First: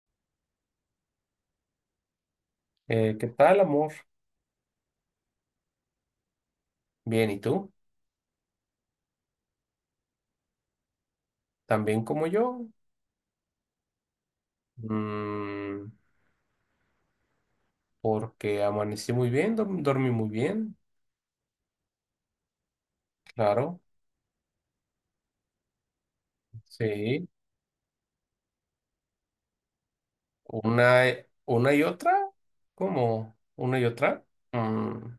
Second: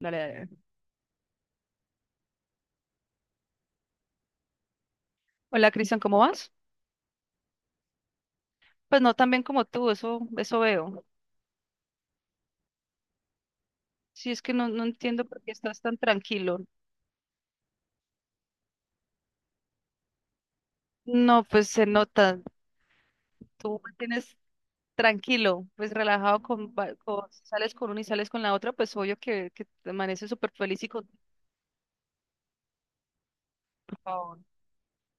Dale, dale. ¿Qué tal, amor? Hola, Cristian, ¿cómo vas? Bien, ¿y tú? Pues no tan bien como tú, eso veo. ¿También como yo? Sí, es que no entiendo por qué estás Mm, tan tranquilo. Porque amanecí muy bien, dormí muy bien, No, pues se nota. claro. Tú mantienes tranquilo, pues relajado Sí, si sales con una y sales con la otra, pues obvio que te amaneces súper feliz y con. Una y otra, ¿cómo? ¿Una y Por otra? favor. Mm,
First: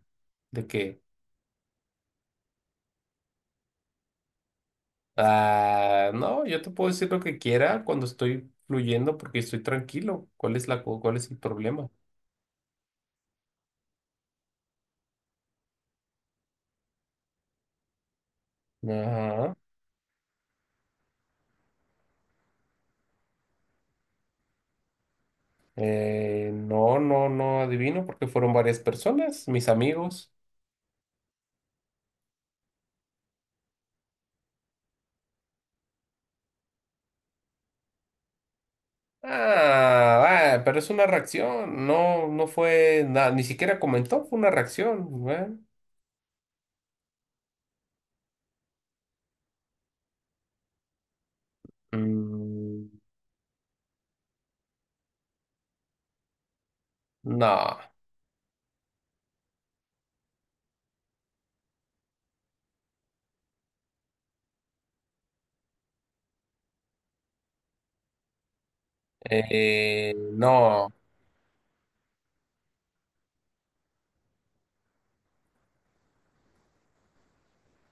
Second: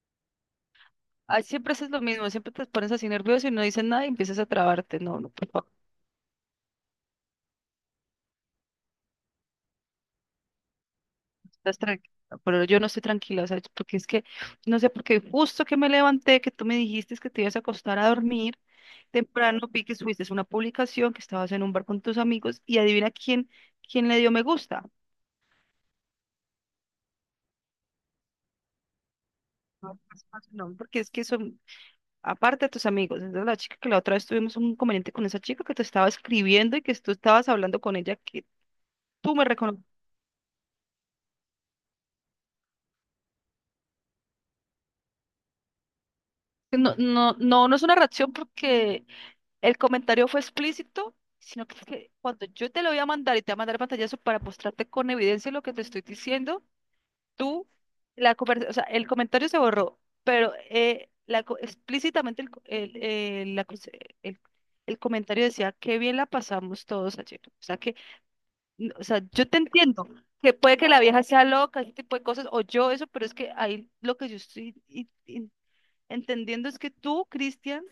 ¿De qué? Ay, siempre haces lo mismo, siempre te pones así nervioso y no dices nada y empiezas a trabarte. No, no, por favor, Ah, no, yo te puedo decir lo que quiera cuando estoy fluyendo porque estoy tranquilo. ¿Cuál es cuál es el no estás problema? tranquila. Pero yo no estoy tranquila, o sea, porque es que, no sé, porque justo que me levanté, que tú me dijiste que te ibas a acostar a dormir. Ajá. Temprano vi que subiste una publicación que estabas en un bar con tus amigos y adivina quién le dio me gusta. No, no, no adivino porque fueron varias personas, mis No, pues, amigos. pues, no, porque es que son, aparte de tus amigos, es de la chica que la otra vez tuvimos un inconveniente con esa chica que te estaba escribiendo y que tú estabas hablando con ella, que tú me reconoces. Ah, ah, pero es una reacción, no, no fue nada, ni siquiera comentó, fue una reacción, güey. No, no, no, no es una reacción porque el comentario fue explícito, sino que, es que cuando yo te lo Mm, voy a mandar y te voy a mandar el pantallazo para mostrarte con evidencia lo que te estoy diciendo, tú, no, o sea, el comentario se borró, pero explícitamente el, co- el, la cons- el- el comentario decía, qué bien la pasamos todos ayer. O sea, o sea, yo te entiendo que puede que no, la vieja sea loca, ese tipo de cosas, o yo eso, pero es que ahí lo que yo estoy entendiendo es que tú, Cristian,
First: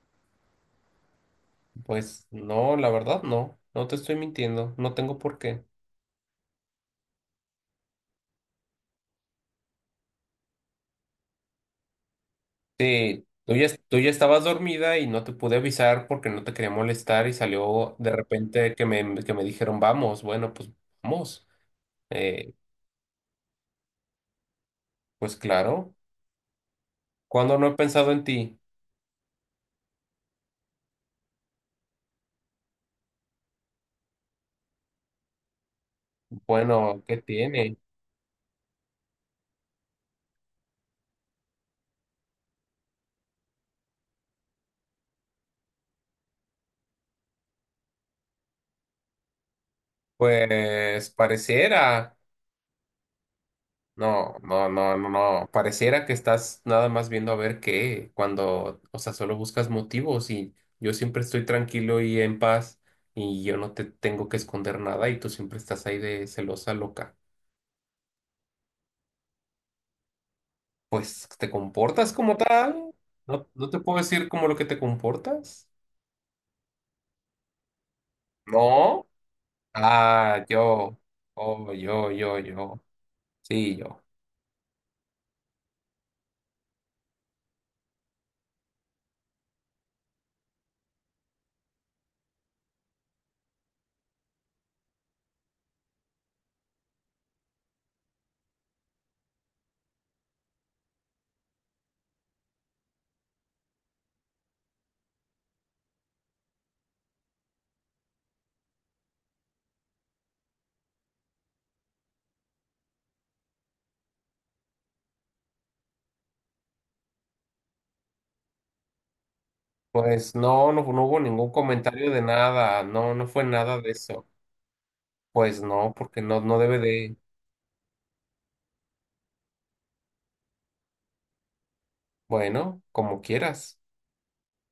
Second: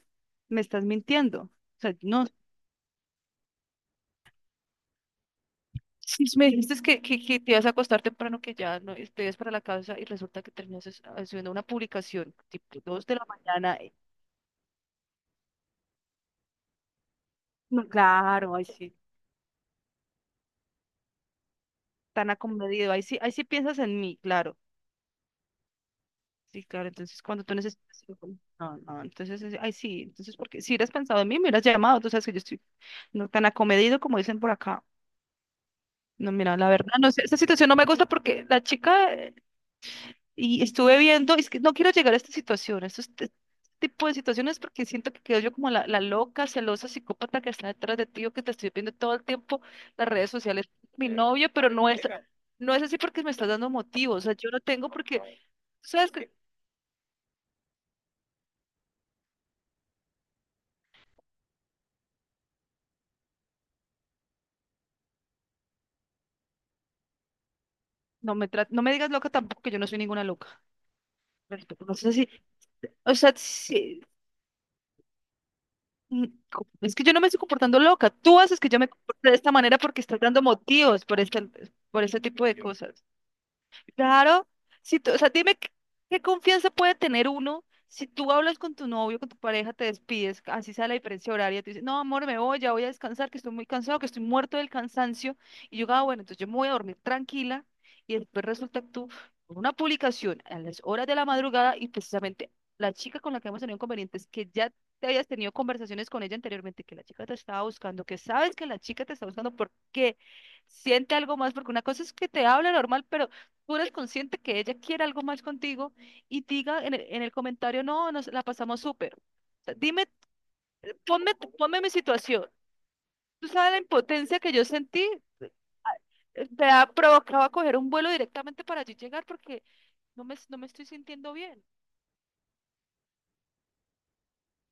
me estás mintiendo. O sea, no, pues no, la verdad no, no te estoy mintiendo, no tengo por qué. si me dijiste que te ibas a acostar temprano, que ya no te ibas para la casa y resulta que terminas haciendo una publicación tipo dos de la Sí, tú ya, mañana. tú ya estabas dormida y no te pude avisar porque no te quería molestar y No, salió de claro, ahí repente que sí, me, que me dijeron, vamos, bueno, pues vamos. tan Eh, acomedido, ahí sí piensas en mí, claro, pues claro, sí, claro, entonces cuando tú ¿cuando no he necesitas, pensado en ti? no, no, entonces, ahí sí, entonces, porque si hubieras pensado en mí, me hubieras llamado, tú sabes que yo estoy no tan acomedido como dicen por acá, no, mira, la verdad, Bueno, no ¿qué sé, esta situación no tiene? me gusta porque la chica y estuve viendo, es que no quiero llegar a esta situación, a estos tipo de situaciones porque siento que quedo yo como la loca, celosa, psicópata que está detrás de ti o que te estoy viendo todo el tiempo las redes sociales, Pues mi novio, pero no es, pareciera, no es así porque me estás dando motivos, o sea, no, yo no no, tengo no, no, porque, no, pareciera sabes que que, estás nada más viendo a ver qué, cuando, o sea, solo buscas motivos y yo siempre estoy tranquilo y en paz y yo no te tengo que esconder nada y tú siempre estás ahí de celosa, loca. No me digas loca tampoco, que yo no soy ninguna loca, Pues te respeto, no comportas sé si, como tal, o sea, no, no te puedo sí, decir como lo que te comportas, mm, es que yo no me estoy comportando loca, tú haces que yo me ¿no? comporte de esta manera porque estás dando Ah, yo, motivos por este, oh, por yo, este yo, tipo de yo, cosas. sí, yo. Claro, si tú, o sea, dime qué confianza puede tener uno si tú hablas con tu novio, con tu pareja, te despides, así sea la diferencia horaria, tú dices, no, amor, me voy, ya voy a descansar, que estoy muy cansado, que estoy muerto del cansancio, y yo, ah, bueno, entonces yo me voy a dormir tranquila, y después resulta que tú, con una publicación a las horas de la madrugada, y precisamente la chica con la que hemos tenido inconvenientes, que ya te habías tenido conversaciones con ella anteriormente, que la chica te estaba buscando, que sabes que la chica te está buscando porque siente algo más, porque una cosa es que te habla normal, pero tú eres consciente que ella quiere algo más contigo y diga en el comentario, no, nos la pasamos súper. O sea, dime, Pues no, no, no hubo ponme, ningún ponme mi comentario de situación. nada, no, no fue Tú sabes la nada de eso. impotencia que yo sentí, Pues no, porque no, no te debe ha de, provocado a coger un vuelo directamente para allí llegar porque no me estoy sintiendo bien. bueno, como quieras,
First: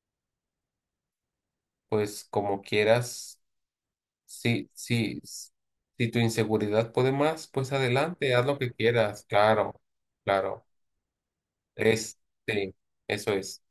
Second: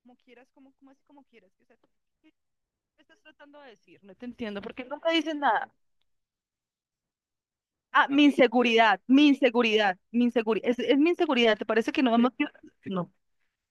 Como quieras, como así como quieras. O sea, pues ¿qué como estás quieras, tratando de decir? No te entiendo, sí, porque no te sí, dicen nada. si tu inseguridad puede más, pues Ah, mi adelante, haz lo que inseguridad, quieras, mi claro, inseguridad, mi claro, inseguridad. Es mi inseguridad, ¿te parece que no hemos? este, No. eso es.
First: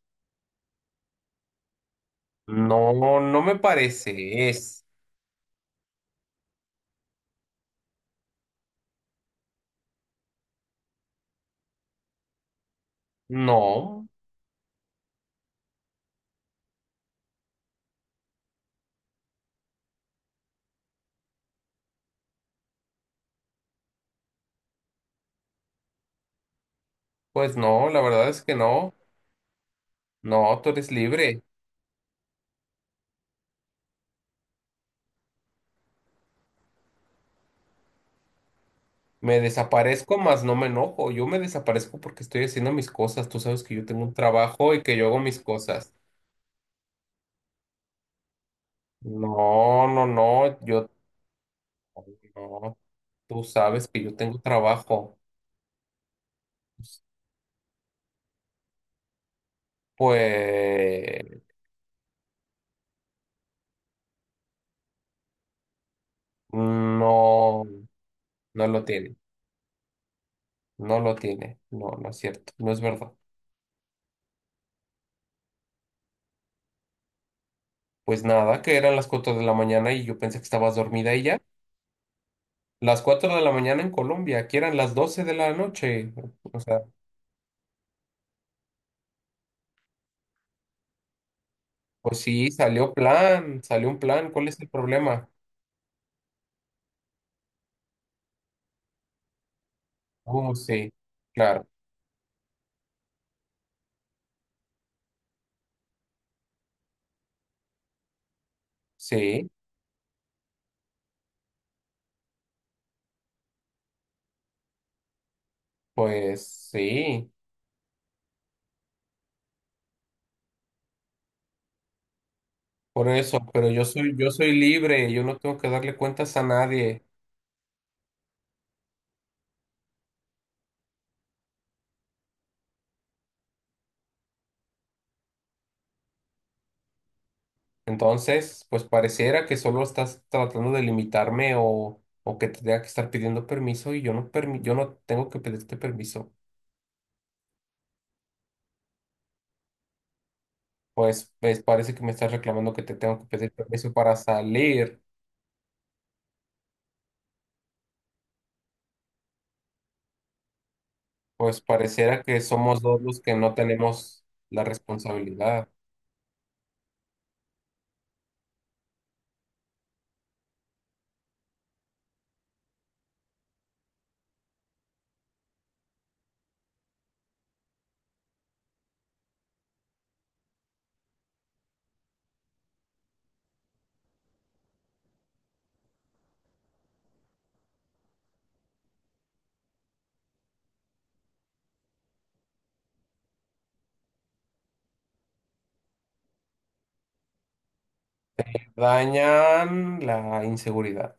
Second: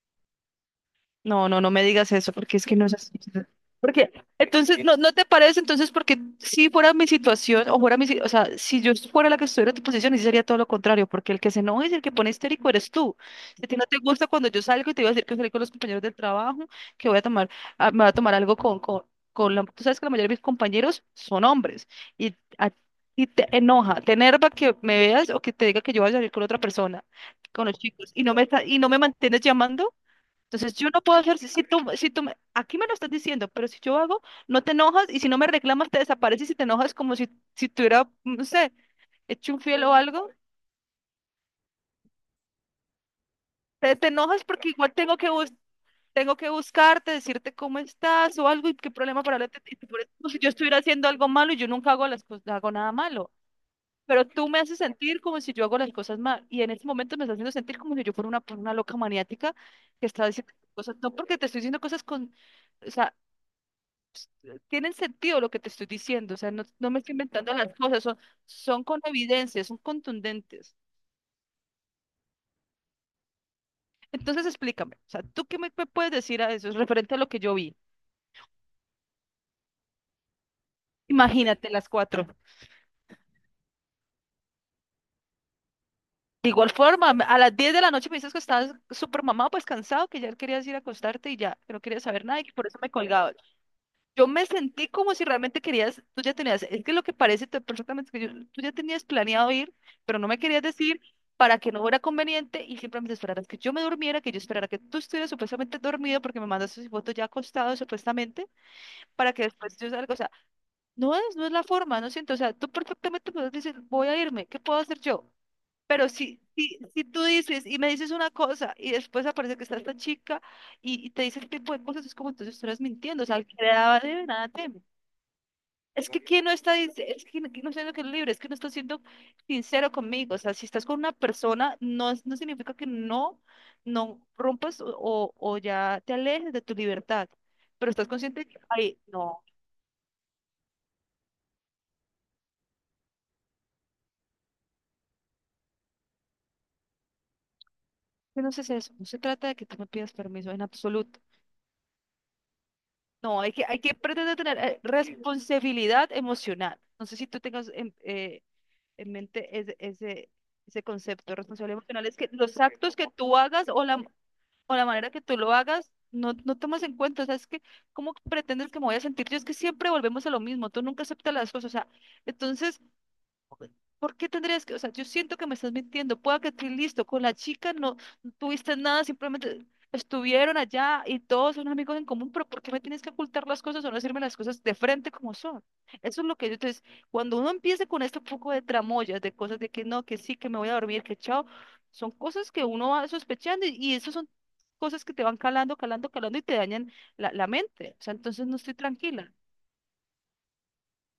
No, no, no me digas eso, porque es que no es así. No, no me Porque, parece, entonces, es, ¿no te parece? Entonces, porque si fuera mi situación, o fuera mi, si- o sea, si yo fuera la que estuviera en tu posición, sí sería todo lo contrario, porque el que se enoja y el que pone histérico eres tú. Si a ti no te no, gusta cuando yo salgo y te voy a decir que salí con los compañeros del trabajo, que voy a tomar, ah, me voy a tomar algo con la, tú sabes que la mayoría de mis compañeros son hombres, y a ti te enoja, te enerva que me veas o que te diga que yo voy a salir con otra persona, pues con los no, la chicos, y verdad es que y no no, me mantienes llamando. no, tú Entonces, yo eres no puedo hacer, libre. si tú, aquí me lo estás diciendo, pero si yo hago, no te enojas y si no me reclamas, te desapareces y te enojas como si tuviera, no sé, Me hecho un fiel o desaparezco, algo. más no me enojo. Yo me desaparezco porque estoy haciendo mis cosas. Tú sabes que yo Te, tengo te un enojas porque trabajo y igual que yo hago mis cosas. tengo que buscarte, decirte cómo estás o algo y qué problema para No, hablarte. Y tú por no, eso, no, como si yo estuviera yo haciendo algo malo y yo nunca hago las cosas, hago no. nada malo. Tú sabes que yo Pero tengo tú me haces trabajo. sentir como si yo hago las cosas mal. Y en este momento me estás haciendo sentir como si yo fuera una loca maniática que está diciendo cosas, no porque Pues te estoy diciendo cosas con. O sea, tienen sentido lo que te estoy diciendo, o sea, no me estoy inventando no, las cosas, son, no lo son con tiene. evidencia, son contundentes. No lo tiene. No, no es cierto. No es verdad. Entonces explícame, o sea, ¿tú qué me puedes decir a eso referente a lo que yo vi? Pues nada, que eran las 4 de la mañana y yo pensé que estabas dormida y ya. Imagínate las cuatro. Las cuatro de la mañana en Colombia, que eran las 12 de la noche. De O igual sea, forma, a las diez de la noche me dices que estabas súper mamado, pues cansado, que ya querías ir a acostarte y ya, que no querías pues saber nada y sí, que por eso me colgaba. Salió un Yo plan. me ¿Cuál es el sentí como si problema? realmente querías, tú ya tenías, es que lo que parece tú ya tenías planeado ir, pero no me querías Sí, decir para claro, que no fuera conveniente y simplemente esperaras que yo me durmiera, que yo esperara que tú estuvieras supuestamente dormido porque me mandaste esa fotos ya acostado supuestamente para que sí, después yo salga, o sea, no es la forma, no siento, o sea, tú perfectamente puedes decir, voy a irme, ¿qué puedo hacer yo? Pero si, pues si, si tú sí, dices y me dices una cosa y después aparece que está esta chica y te dice ese tipo de cosas, es como entonces tú estás por mintiendo, o sea, eso, al que le pero yo daba soy, de yo nada soy temes. libre, yo no tengo que darle cuentas a nadie. Es que quién no está siendo que es libre, es que no está siendo sincero conmigo. O sea, si estás con una persona, no, no significa que no rompas o ya te alejes de tu libertad. Pero estás consciente que, Entonces, pues ay, pareciera no, que solo estás tratando de limitarme o que te tenga que estar pidiendo permiso y yo no tengo que pedirte permiso. que no se hace eso. No se trata de que tú me pidas permiso en absoluto. Pues parece que me estás reclamando que te tengo que No, pedir hay que, hay permiso que para pretender tener salir. responsabilidad emocional. No sé si tú tengas en mente ese concepto. Pues Responsabilidad emocional es pareciera que que los somos actos dos que los que tú no hagas o la, tenemos la o la manera que tú lo responsabilidad. hagas, no tomas en cuenta. O sea, es que, ¿cómo pretendes que me voy a sentir? Yo es que siempre volvemos a lo mismo. Tú nunca aceptas las cosas. O sea, entonces, ¿por qué tendrías que, o sea, yo siento que me estás mintiendo, pueda que estés listo, con la chica no tuviste nada, simplemente estuvieron allá y todos son amigos en común, pero ¿por qué me tienes que ocultar las cosas o no decirme las cosas de frente como son? Eso es lo que yo, entonces, cuando uno empieza con este poco de tramoyas, de cosas de que no, que sí, que me voy a dormir, que chao, son cosas que uno va sospechando y eso son cosas que te van calando, calando, calando y te dañan la mente, o sea, entonces no estoy tranquila. Dañan la inseguridad.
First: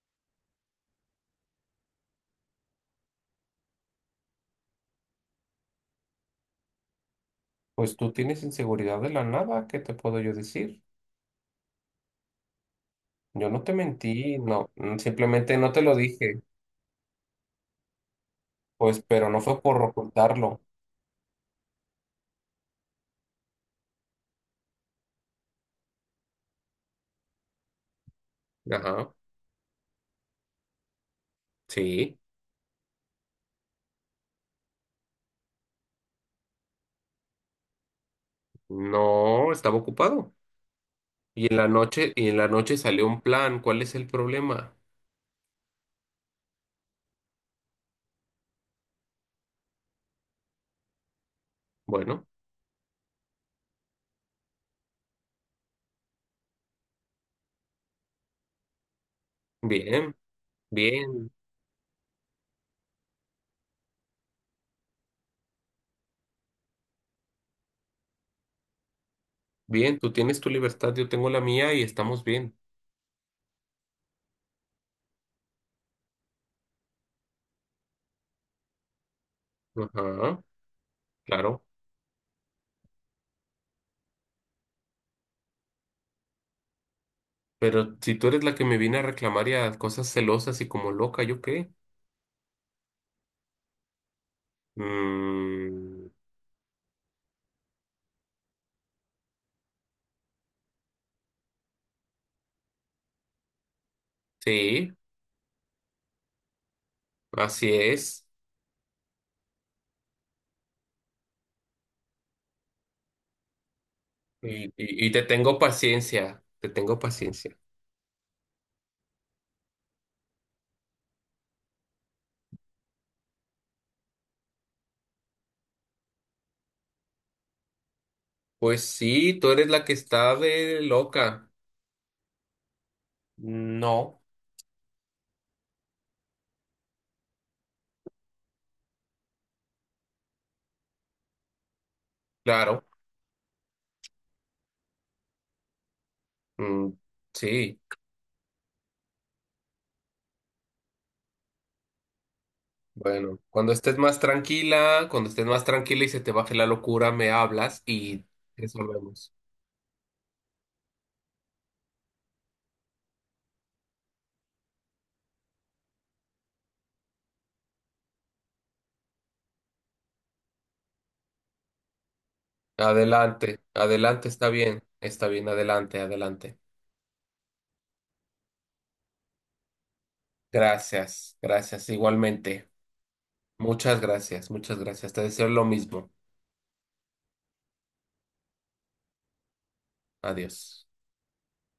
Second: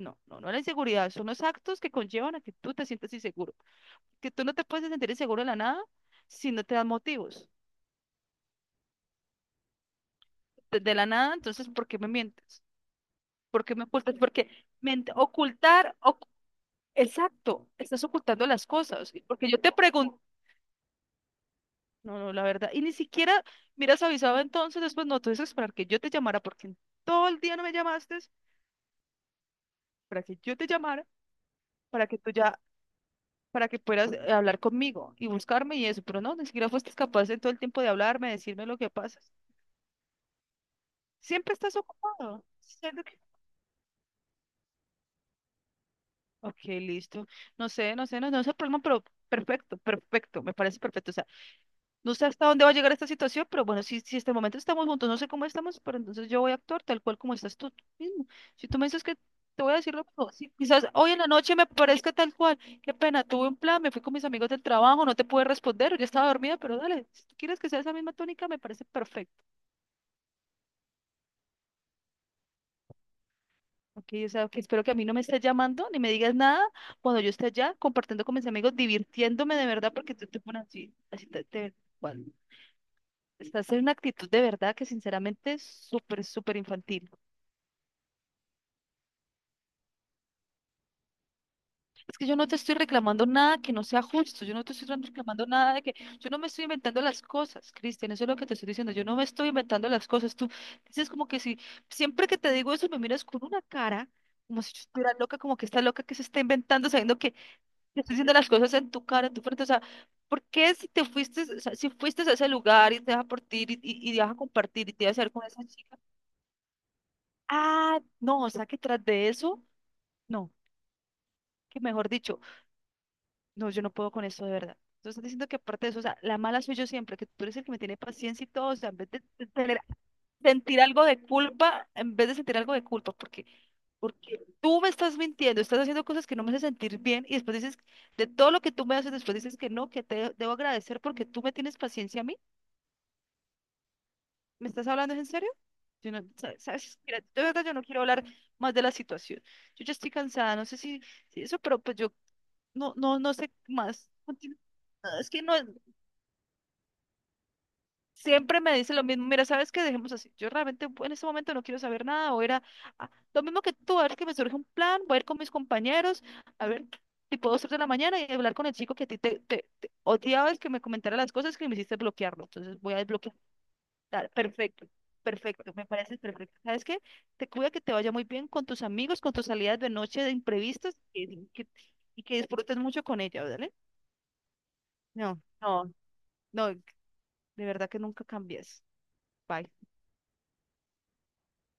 No, no, no la inseguridad, son los actos que conllevan a que tú te sientas inseguro que tú no te puedes sentir inseguro de la nada si no te das motivos. Pues tú tienes inseguridad de la nada, ¿qué te puedo yo De, decir? de la nada, entonces, ¿por qué me mientes? Yo no ¿Por te qué me ocultas? mentí, Porque no, ment- simplemente no te lo ocultar, oc- dije, exacto, estás ocultando las pues, cosas. pero no Porque yo fue te por pregunto, ocultarlo. no, no, la verdad, y ni siquiera miras avisado entonces, después no, tú dices esperar que yo te llamara, porque en todo el día no me llamaste, Ajá, para que yo te llamara, para que sí, tú ya, para que puedas hablar conmigo y buscarme y eso, pero no, ni siquiera fuiste capaz en todo el tiempo de hablarme, decirme lo que pasa. no, estaba ocupado. Y Siempre en la estás noche, y en ocupado. la noche salió un plan, ¿cuál es el problema? Ok, listo. No sé, no sé, no, no es el problema, pero perfecto, perfecto, me parece perfecto. O sea, no Bueno, sé hasta dónde va a llegar esta situación, pero bueno, si hasta el momento estamos juntos, no sé cómo estamos, pero entonces yo voy a actuar tal cual como estás tú mismo. Si tú me dices que te voy a decir lo bien, mismo, sí, quizás hoy en la bien, noche me parezca tal cual. Qué pena, tuve un plan, me fui con mis amigos del trabajo, no te pude responder, yo estaba dormida, pero dale, si tú quieres que sea esa misma tónica, me parece perfecto. bien, tú tienes tu libertad, yo tengo la mía y estamos bien. Ok, o sea, que espero que a mí no me estés llamando ni me digas nada cuando yo esté allá compartiendo con mis amigos, divirtiéndome de verdad, porque tú te Ajá, pones así, claro. Bueno, estás en una actitud de verdad que sinceramente es súper, súper infantil. Pero si tú eres la que me viene a reclamar y a cosas celosas y como loca, ¿yo qué? Es que yo no te estoy reclamando nada que no sea justo, yo no te estoy reclamando nada de que, Mm, yo no me estoy inventando las cosas, Cristian, eso es lo que te estoy diciendo, yo no me estoy inventando las cosas, tú dices como que si, siempre que te digo eso me miras con una cara. Como si yo sí, estuviera loca, como que está loca que se está inventando, sabiendo que así te estoy es. diciendo las cosas en tu cara, en tu frente, o sea, ¿por qué si te fuiste, o sea, si fuiste a ese lugar y te vas a partir y te vas a compartir y te Y vas te a hacer con tengo esa chica? paciencia, te tengo paciencia. Ah, no, o sea, que tras de eso, no, que mejor dicho, no, yo no puedo con esto de verdad. Entonces, estás diciendo que aparte de eso, o sea, la mala soy yo siempre, que tú eres el que me tiene paciencia y todo, o Pues sea, en vez de sí, de tú eres tener la que está de sentir algo de loca. culpa en vez de sentir algo de culpa, porque, No, porque tú me estás mintiendo, estás haciendo cosas que no me hacen sentir bien y después dices, de todo lo que tú me haces, después dices que no, que te debo agradecer porque tú me tienes paciencia a mí. claro. ¿Me estás hablando en serio? Yo no, sa- Mm, sabes, mira, de verdad yo sí, no quiero hablar más de la situación. Yo ya estoy cansada, no sé si eso, pero pues yo no, no, no bueno, sé cuando estés más. más Continúa. tranquila, No, cuando es que estés no, más tranquila y se te baje la locura, me hablas y siempre me dice lo mismo, resolvemos. mira, ¿sabes qué? Dejemos así. Yo realmente en este momento no quiero saber nada, o era ah, lo mismo que tú, a ver que me surge un plan, voy a ir con mis compañeros, a ver, tipo 2, 3 de la mañana y hablar con el chico que a ti te odiaba el que me comentara las cosas que me hiciste bloquearlo. Entonces voy a desbloquear. Adelante, adelante, Dale, perfecto. está bien, Perfecto, me adelante, parece perfecto. adelante. ¿Sabes qué? Te cuida que te vaya muy bien con tus amigos, con tus salidas de noche de imprevistas Gracias, y que, gracias, y que igualmente. disfrutes mucho con ella, ¿vale? Muchas gracias, muchas gracias. Te No, deseo lo no, mismo. no, de verdad que nunca cambies. Bye. Adiós.